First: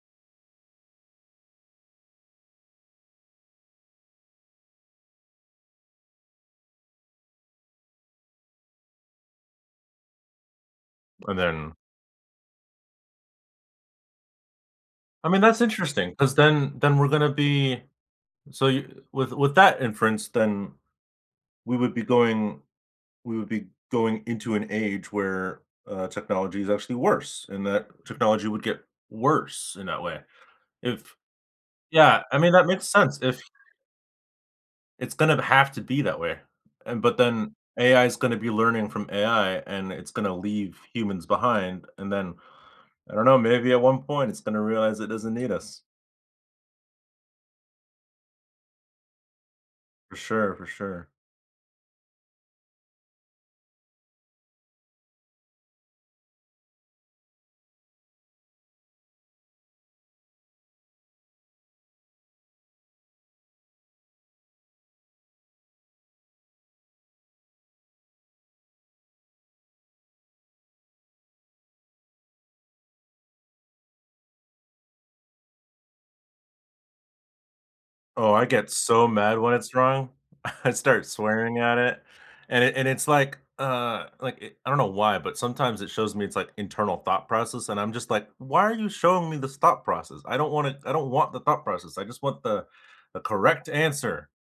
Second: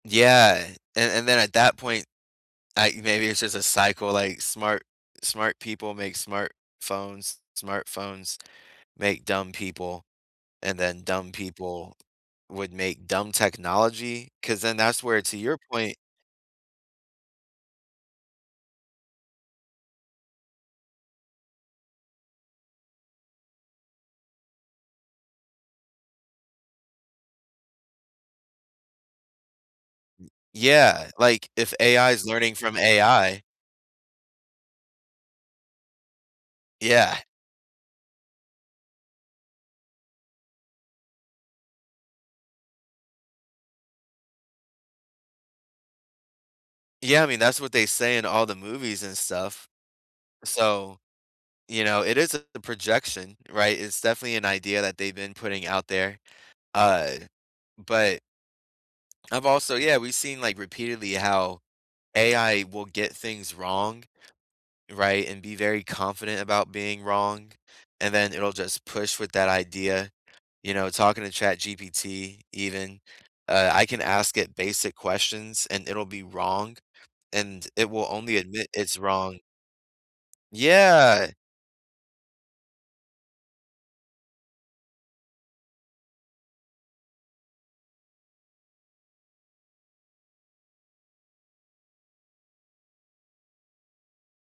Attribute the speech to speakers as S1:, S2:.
S1: Yeah. And and then at that point, I maybe it's just a cycle. Like, smart smart people make smart phones. Smartphones make dumb people, and then dumb
S2: And then
S1: people would make dumb technology. 'Cause then that's where
S2: I
S1: to
S2: mean,
S1: your
S2: that's
S1: point
S2: interesting 'cause then then we're gonna be so you with with that inference, then we would be going we would be going into an age where, uh, technology is actually worse and that technology would get worse in that way.
S1: Yeah.
S2: If
S1: Like, if AI
S2: Yeah,
S1: is
S2: I mean,
S1: learning
S2: that
S1: from
S2: makes sense, if
S1: AI
S2: It's gonna b have to be that way. And but
S1: Yeah.
S2: then AI is gonna be learning from AI and it's gonna leave humans behind. And then, I don't know, maybe at one point it's gonna realize it doesn't need us.
S1: Yeah, I mean, that's what they say in all the movies and stuff.
S2: For sure, for
S1: So,
S2: sure.
S1: you know, it is a projection, right? It's definitely an idea that they've been putting out there. Uh, but I've also yeah, we've seen, like, repeatedly how AI will get things wrong, right? And be very confident about being wrong. And then it'll just push with that idea, you know, talking to ChatGPT even, uh, I can ask it basic questions, and it'll be wrong, and it will
S2: Oh,
S1: only
S2: I
S1: admit
S2: get
S1: it's
S2: so mad
S1: wrong
S2: when it's wrong. I start
S1: Yeah.
S2: swearing at it. And and it's like, uh, like, i I don't know why, but sometimes it shows me, its like internal thought process and I'm just like, "Why are you showing me this thought process? I don't want it I don't want the thought process. I just want the the correct answer."